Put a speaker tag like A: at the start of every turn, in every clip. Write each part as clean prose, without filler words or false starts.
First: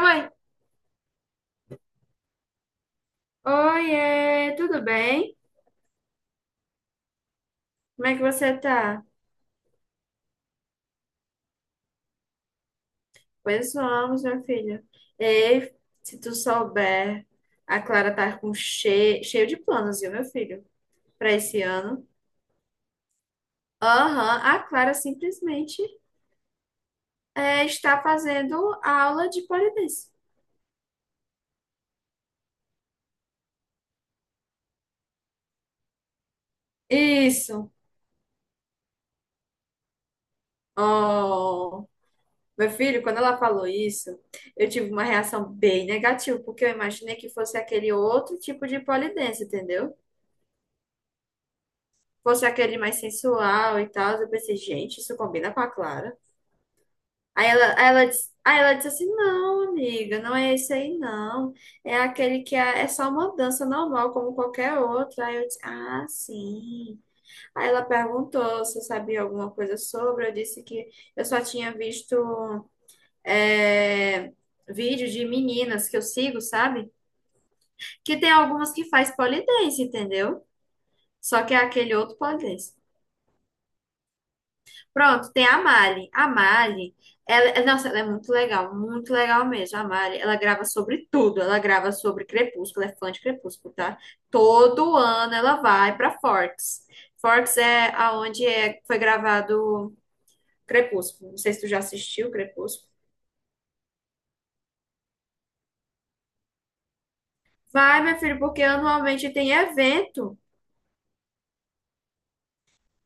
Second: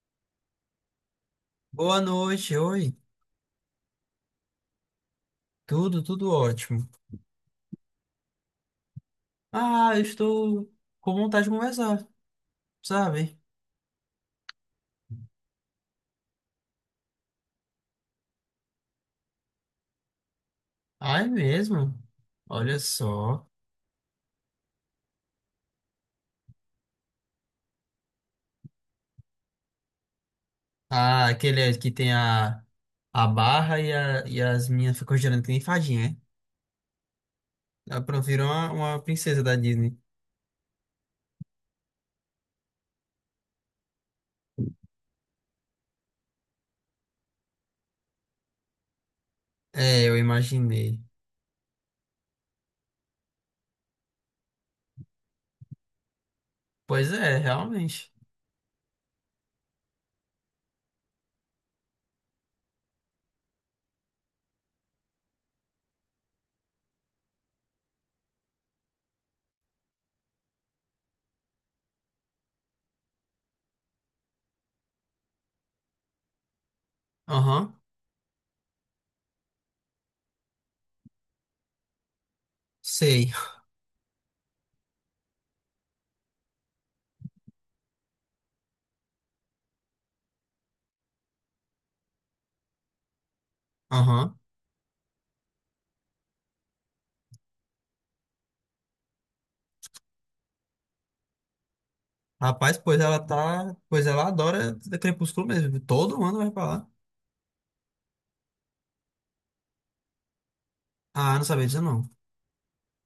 A: Oi,
B: Boa noite, oi.
A: oiê, tudo bem?
B: Tudo, ótimo.
A: Como é que você tá?
B: Ah, eu estou com vontade de conversar, sabe?
A: Pois vamos, meu filho. Ei, se tu souber, a Clara tá com cheio de planos, viu, meu filho,
B: Ah, é
A: pra esse
B: mesmo?
A: ano.
B: Olha só.
A: Aham, a Clara simplesmente está fazendo aula de pole dance.
B: Ah, aquele que tem a barra e, e as minhas ficam girando que nem fadinha, né?
A: Isso.
B: Ela virou uma princesa da Disney.
A: Oh, meu filho, quando ela falou isso, eu tive uma reação bem negativa, porque eu imaginei que fosse aquele outro tipo de pole dance, entendeu?
B: É, eu imaginei.
A: Fosse aquele mais sensual e tal. Eu pensei, gente, isso combina com a Clara.
B: Pois é,
A: Aí ela, aí ela,
B: realmente.
A: disse, aí ela disse assim: não, amiga, não é esse aí, não. É aquele que é só uma dança normal, como qualquer outra. Aí eu disse: ah, sim. Aí ela perguntou se eu sabia alguma coisa sobre. Eu disse que eu só tinha visto é, vídeos de meninas que eu sigo, sabe?
B: Aham,
A: Que tem algumas que faz pole dance, entendeu? Só que é aquele outro pole dance.
B: sei.
A: Pronto, tem a Mali. A Mali, nossa, ela é muito legal mesmo. A Mali, ela grava sobre tudo. Ela grava sobre Crepúsculo, é fã de Crepúsculo, tá?
B: Aham.
A: Todo ano ela vai pra Forks. Forks é aonde foi gravado Crepúsculo. Não sei se tu já assistiu
B: Rapaz,
A: Crepúsculo.
B: pois ela tá. Pois ela adora Crepúsculo mesmo. Todo mundo vai pra lá.
A: Vai, meu filho, porque anualmente tem evento.
B: Ah, não sabia disso não.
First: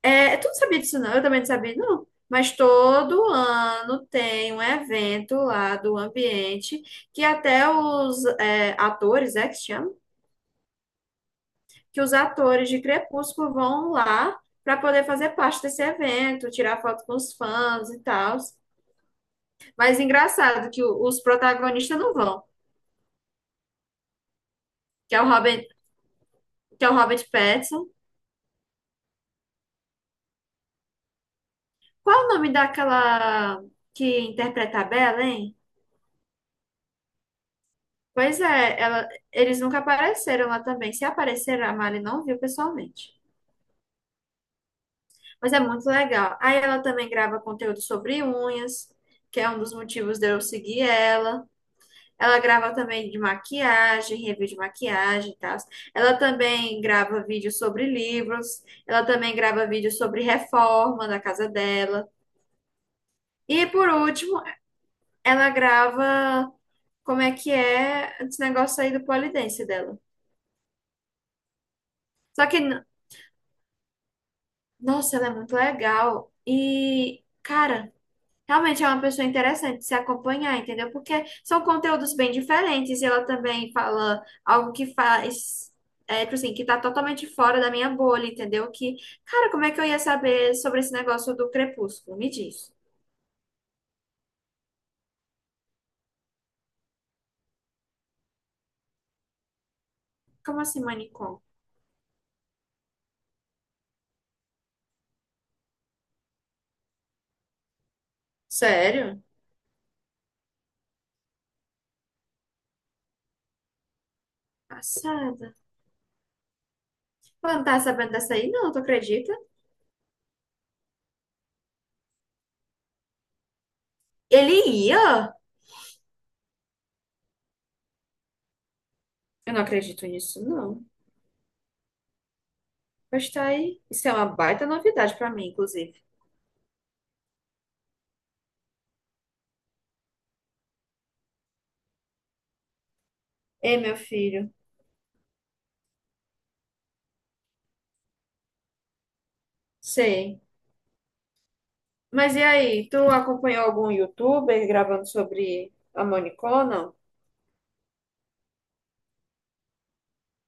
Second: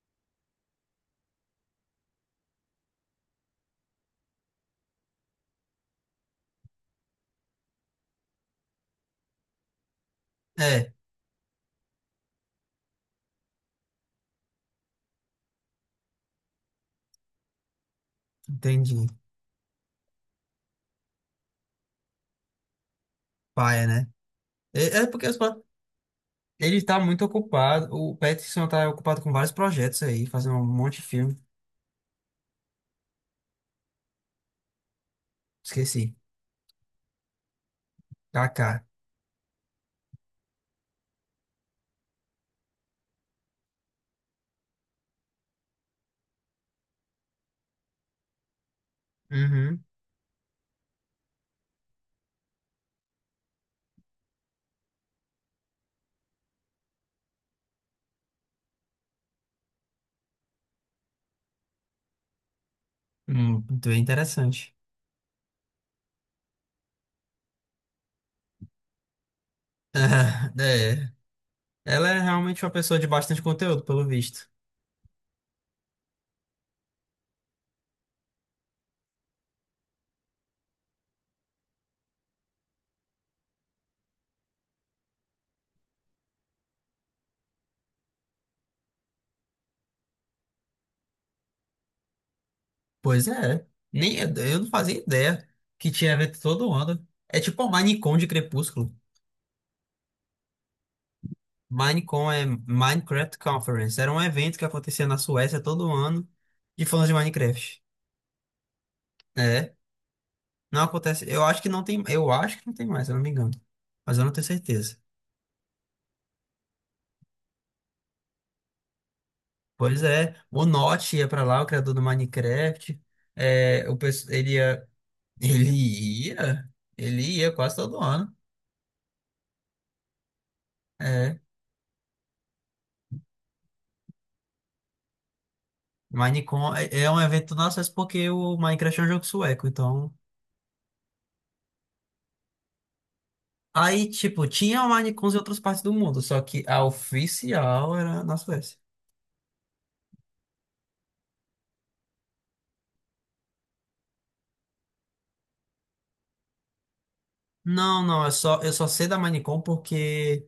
A: É, tu não sabia disso, não? Eu também não sabia, não. Mas todo ano tem um evento lá do ambiente que até os atores, é que se chama?
B: É,
A: Que os atores de Crepúsculo vão lá para poder fazer parte desse evento, tirar foto com os fãs e tal.
B: entendi.
A: Mas engraçado que os protagonistas não vão,
B: Paia, né? É
A: que é
B: porque
A: o
B: os
A: Robert,
B: ele
A: que é o
B: tá muito
A: Robert Pattinson.
B: ocupado. O Pattinson tá ocupado com vários projetos aí, fazendo um monte de filme.
A: Qual é o nome daquela que interpreta a Bella, hein?
B: Esqueci.
A: Pois é,
B: KK.
A: ela, eles nunca apareceram lá também. Se apareceram, a Mari não viu pessoalmente. Mas é muito legal. Aí ela também grava conteúdo sobre unhas, que é um dos
B: Uhum.
A: motivos de eu seguir ela. Ela grava também de maquiagem, review de maquiagem e tal. Ela também grava vídeos sobre livros. Ela também grava vídeos sobre reforma da casa dela. E por
B: Bem
A: último,
B: interessante.
A: ela grava como é que é esse negócio aí do polidense dela.
B: É. Ela é
A: Só que
B: realmente uma pessoa de bastante conteúdo, pelo visto.
A: nossa, ela é muito legal. E, cara, realmente é uma pessoa interessante de se acompanhar, entendeu? Porque são conteúdos bem diferentes e ela também fala algo que tipo assim, que tá totalmente fora da minha bolha, entendeu? Que, cara, como é que eu ia saber sobre esse negócio do Crepúsculo? Me diz.
B: Pois é. Nem, eu não fazia ideia que tinha evento todo ano. É tipo a Minecon de Crepúsculo.
A: Como assim, manicom?
B: Minecon é Minecraft Conference. Era um evento que acontecia na Suécia todo ano de fãs de Minecraft.
A: Sério?
B: É. Não acontece. Eu acho que não tem. Eu acho que não tem mais, se eu não me engano. Mas eu não tenho certeza.
A: Passada. Ela não tá sabendo dessa aí, não, tu acredita?
B: Pois é, o Notch ia pra lá, o criador do Minecraft. É, ele
A: Ele
B: ia.
A: ia?
B: Ele ia. Ele ia quase todo ano.
A: Eu não acredito nisso, não.
B: É.
A: Mas tá aí. Isso é uma baita novidade pra mim, inclusive.
B: Minecon é um evento nosso, mas porque o Minecraft é um jogo sueco, então.
A: Ei, meu
B: Aí, tipo,
A: filho,
B: tinha o Minecons em outras partes do mundo, só que a oficial era na Suécia.
A: sei. Mas e aí, tu acompanhou algum youtuber gravando sobre a Monicô, não?
B: Não, não, eu só sei da Minecon porque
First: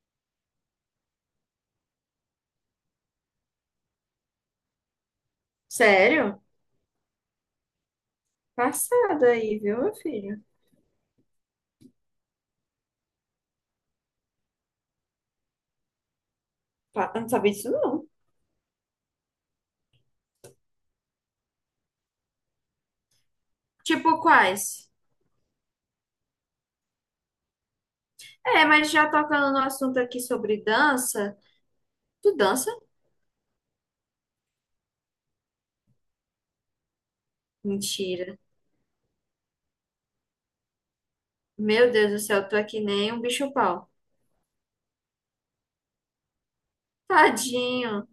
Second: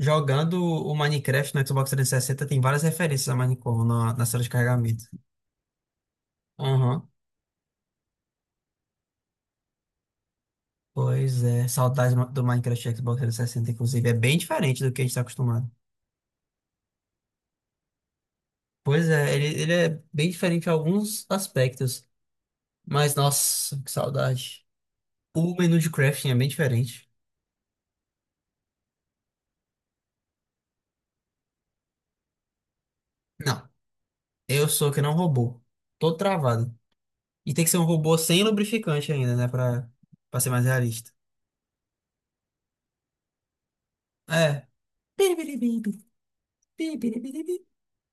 B: jogando o Minecraft no Xbox 360 tem várias referências a Minecraft na sala de carregamento.
A: Sério?
B: Aham.
A: Passado aí, viu, meu filho?
B: Pois é, saudades do Minecraft e Xbox 360, inclusive. É bem diferente do que a gente está acostumado.
A: Eu não sabia disso, não.
B: Pois é, ele é bem diferente em alguns aspectos. Mas, nossa, que
A: Tipo
B: saudade.
A: quais?
B: O menu de crafting é bem diferente.
A: É, mas já tocando no assunto aqui sobre dança. Tu dança?
B: Não, eu sou que não robô. Tô travado. E tem que ser um robô
A: Mentira.
B: sem lubrificante ainda, né? Pra ser mais realista.
A: Meu Deus do céu, tu é que nem um bicho-pau.
B: É.
A: Tadinho.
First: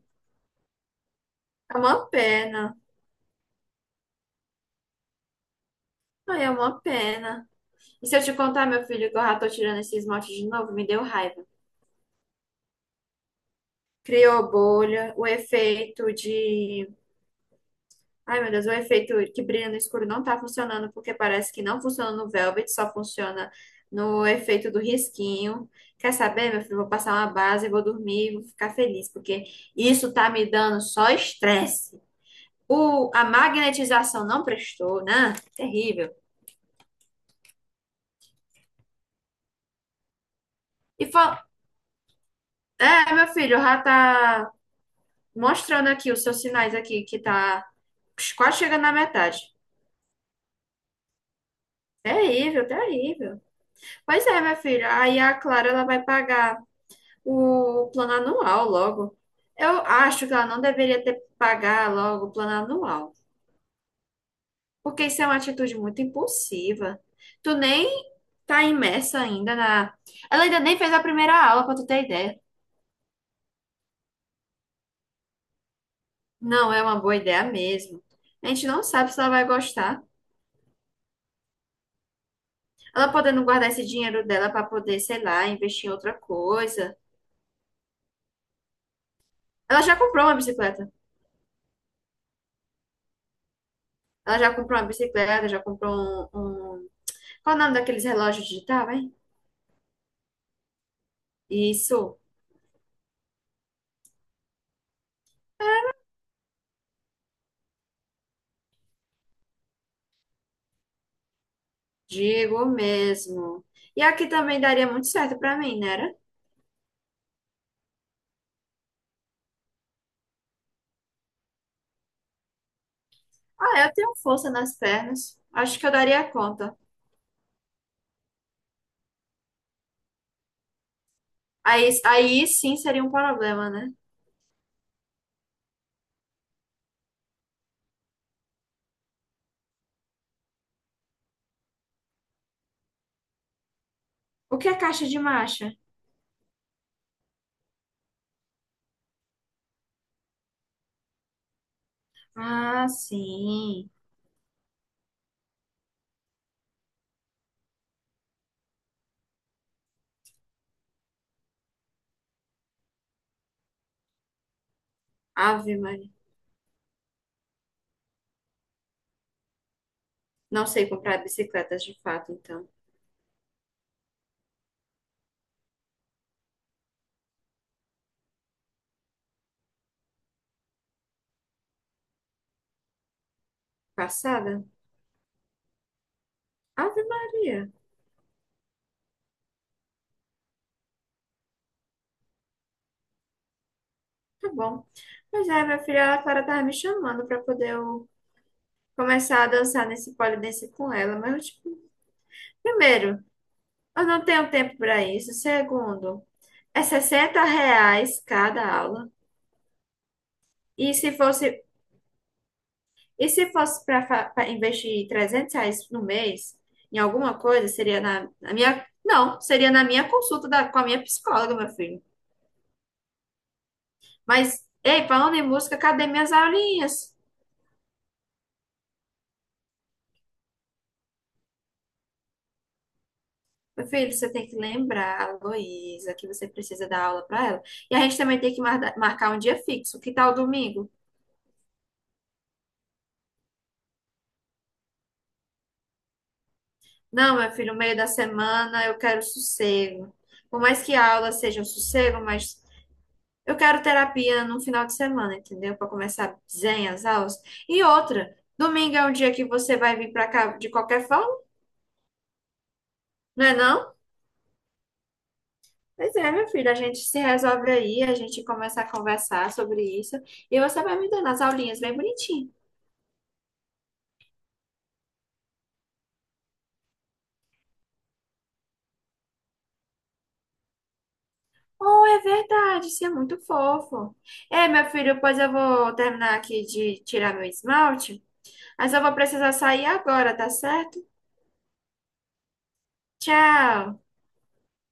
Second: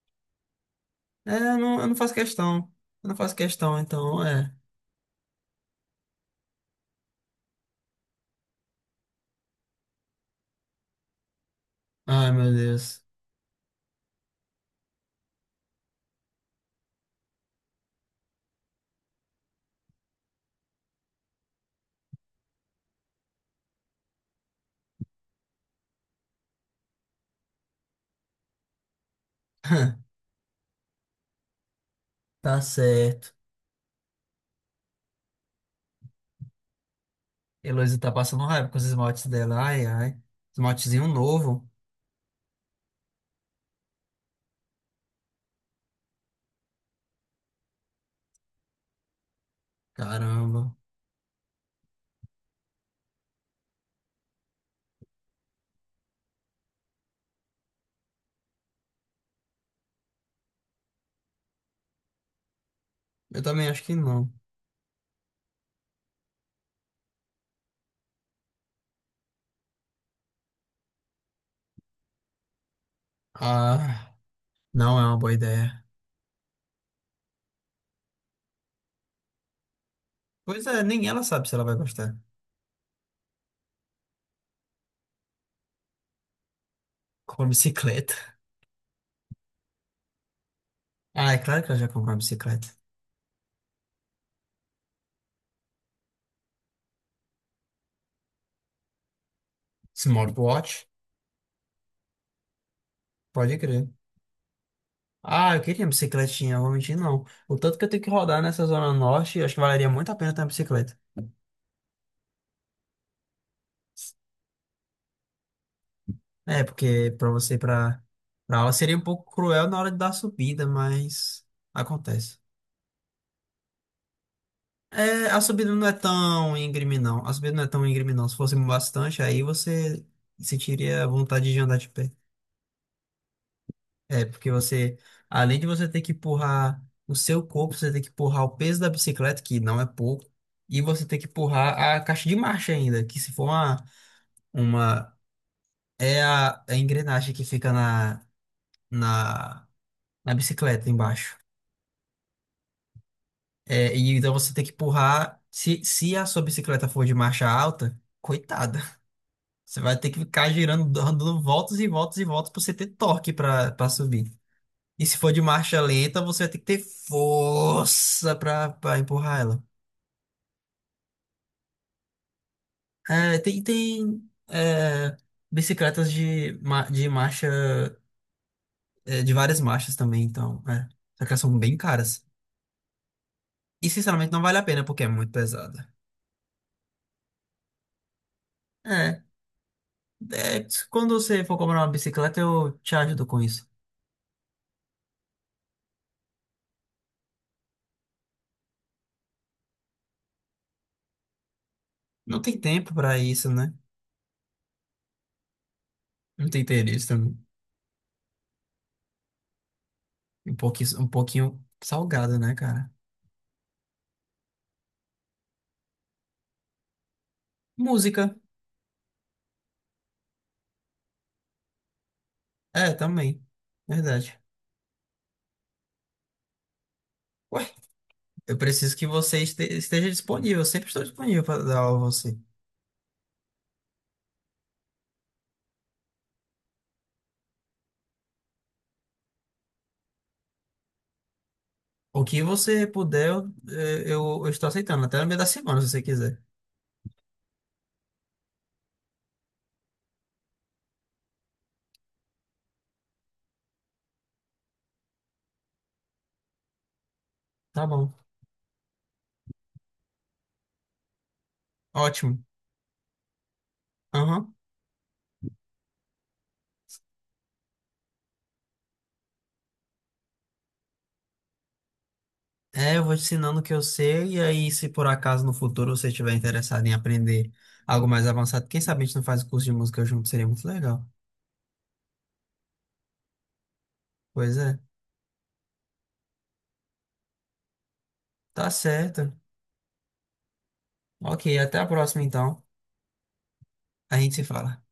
A: É
B: Eu não
A: uma
B: faço questão.
A: pena.
B: Eu não faço questão, então, é.
A: Ai, é uma pena. E se eu te contar, meu filho, que eu já tô tirando esse esmalte de novo, me deu raiva.
B: Ai, meu Deus.
A: Criou bolha, o efeito de. Ai, meu Deus, o efeito que brilha no escuro não tá funcionando, porque parece que não funciona no Velvet, só funciona no efeito do risquinho. Quer saber, meu filho? Vou passar uma base, vou dormir, vou ficar feliz, porque isso tá me dando só estresse.
B: Tá
A: O, a
B: certo.
A: magnetização não prestou, né? Terrível.
B: Heloísa tá passando raiva com os esmaltes dela. Ai, ai.
A: E
B: Esmaltezinho
A: fa-
B: novo.
A: é, meu filho, já tá mostrando aqui os seus sinais aqui, que tá quase chegando na metade.
B: Caramba.
A: Terrível, terrível. Pois é, minha filha. Aí a Clara ela vai pagar o plano anual logo. Eu acho que ela não deveria ter pagar logo o plano anual,
B: Eu também acho que não.
A: porque isso é uma atitude muito impulsiva. Tu nem tá imersa ainda na. Ela ainda nem fez a primeira aula, pra tu ter ideia.
B: Ah, não é uma boa ideia.
A: Não é uma boa ideia mesmo. A gente não sabe se ela vai gostar.
B: Pois é, nem ela sabe se ela vai gostar.
A: Ela podendo guardar esse dinheiro dela pra poder, sei lá, investir em outra coisa.
B: Comprou bicicleta.
A: Ela já comprou uma bicicleta.
B: Ah, é claro que ela já comprou uma bicicleta.
A: Ela já comprou uma bicicleta, já comprou um qual o nome daqueles relógios digital, hein?
B: Smartwatch?
A: Isso,
B: Pode crer. Ah, eu queria uma bicicletinha, eu vou mentir, não. O tanto que eu tenho que rodar nessa zona norte, acho que valeria muito a pena ter uma bicicleta.
A: digo mesmo. E aqui também daria muito certo pra mim, né? Era?
B: É, porque pra você, pra aula seria um pouco cruel na hora da subida, mas acontece.
A: Ah, eu tenho força nas
B: É,
A: pernas.
B: a subida
A: Acho
B: não
A: que eu
B: é
A: daria
B: tão
A: conta.
B: íngreme, não. A subida não é tão íngreme, não. Se fosse bastante, aí você sentiria vontade de andar de
A: Aí,
B: pé.
A: aí sim seria um problema, né?
B: É, porque você, além de você ter que empurrar o seu corpo, você tem que empurrar o peso da bicicleta, que não é pouco, e você tem que empurrar a caixa de marcha ainda, que se for
A: O que é caixa
B: uma,
A: de marcha?
B: é a engrenagem que fica na, na bicicleta embaixo.
A: Ah, sim.
B: É, e então você tem que empurrar. Se a sua bicicleta for de marcha alta, coitada. Você vai ter que ficar girando, dando voltas e voltas e voltas para você ter torque para subir. E se for de
A: Ave
B: marcha
A: Maria.
B: lenta, você vai ter que ter força para empurrar ela.
A: Não sei comprar bicicletas de fato, então.
B: É, tem tem é, bicicletas de, de marcha, é, de várias marchas também, então. É. Só que elas são bem caras. E sinceramente não vale a
A: Passada?
B: pena porque é muito pesada.
A: Ave Maria.
B: É. É, quando você for comprar uma bicicleta, eu te ajudo com isso.
A: Tá bom. Pois é, minha filha, a Clara tava me chamando pra poder eu começar a dançar nesse polidense com ela, mas eu, tipo,
B: Não tem tempo pra
A: primeiro,
B: isso, né?
A: eu não tenho tempo para isso. Segundo,
B: Não tem
A: é
B: interesse também.
A: R$ 60 cada aula. E
B: Um
A: se fosse,
B: pouquinho salgado, né, cara?
A: e se fosse para investir R$ 300 no mês em alguma coisa, seria na,
B: Música.
A: na minha. Não, seria na minha consulta com a minha psicóloga, meu filho.
B: É, também. Verdade.
A: Mas, ei, falando em música, cadê minhas aulinhas?
B: Ué, eu preciso que você esteja disponível. Eu sempre estou disponível para dar aula a você.
A: Meu filho, você tem que lembrar, a Heloísa, que você precisa dar aula para ela. E a gente também tem que marcar um dia fixo. Que tal domingo?
B: O que você puder, eu, é, eu estou aceitando. Até no meio da semana, se você quiser.
A: Não, meu filho, no meio da semana eu quero sossego. Por mais que a aula seja um sossego, mas eu quero terapia no final de semana, entendeu? Para começar zen as aulas. E
B: Tá bom.
A: outra, domingo é um dia que você vai vir para cá de qualquer forma,
B: Ótimo.
A: não é não?
B: Aham.
A: Pois é, meu filho, a gente se resolve aí, a gente começa a conversar sobre isso e você vai me dando as aulinhas bem bonitinho.
B: É, eu vou te ensinando o que eu sei, e aí, se por acaso no futuro você estiver interessado em aprender algo mais avançado, quem sabe a gente não faz o curso de música junto, seria muito legal.
A: Oh, é verdade, isso é muito fofo.
B: Pois
A: É,
B: é,
A: meu filho, pois eu vou terminar aqui de tirar meu esmalte.
B: tá
A: Mas eu vou
B: certo.
A: precisar sair agora, tá certo?
B: Ok, até a próxima então.
A: Tchau!
B: A gente se fala.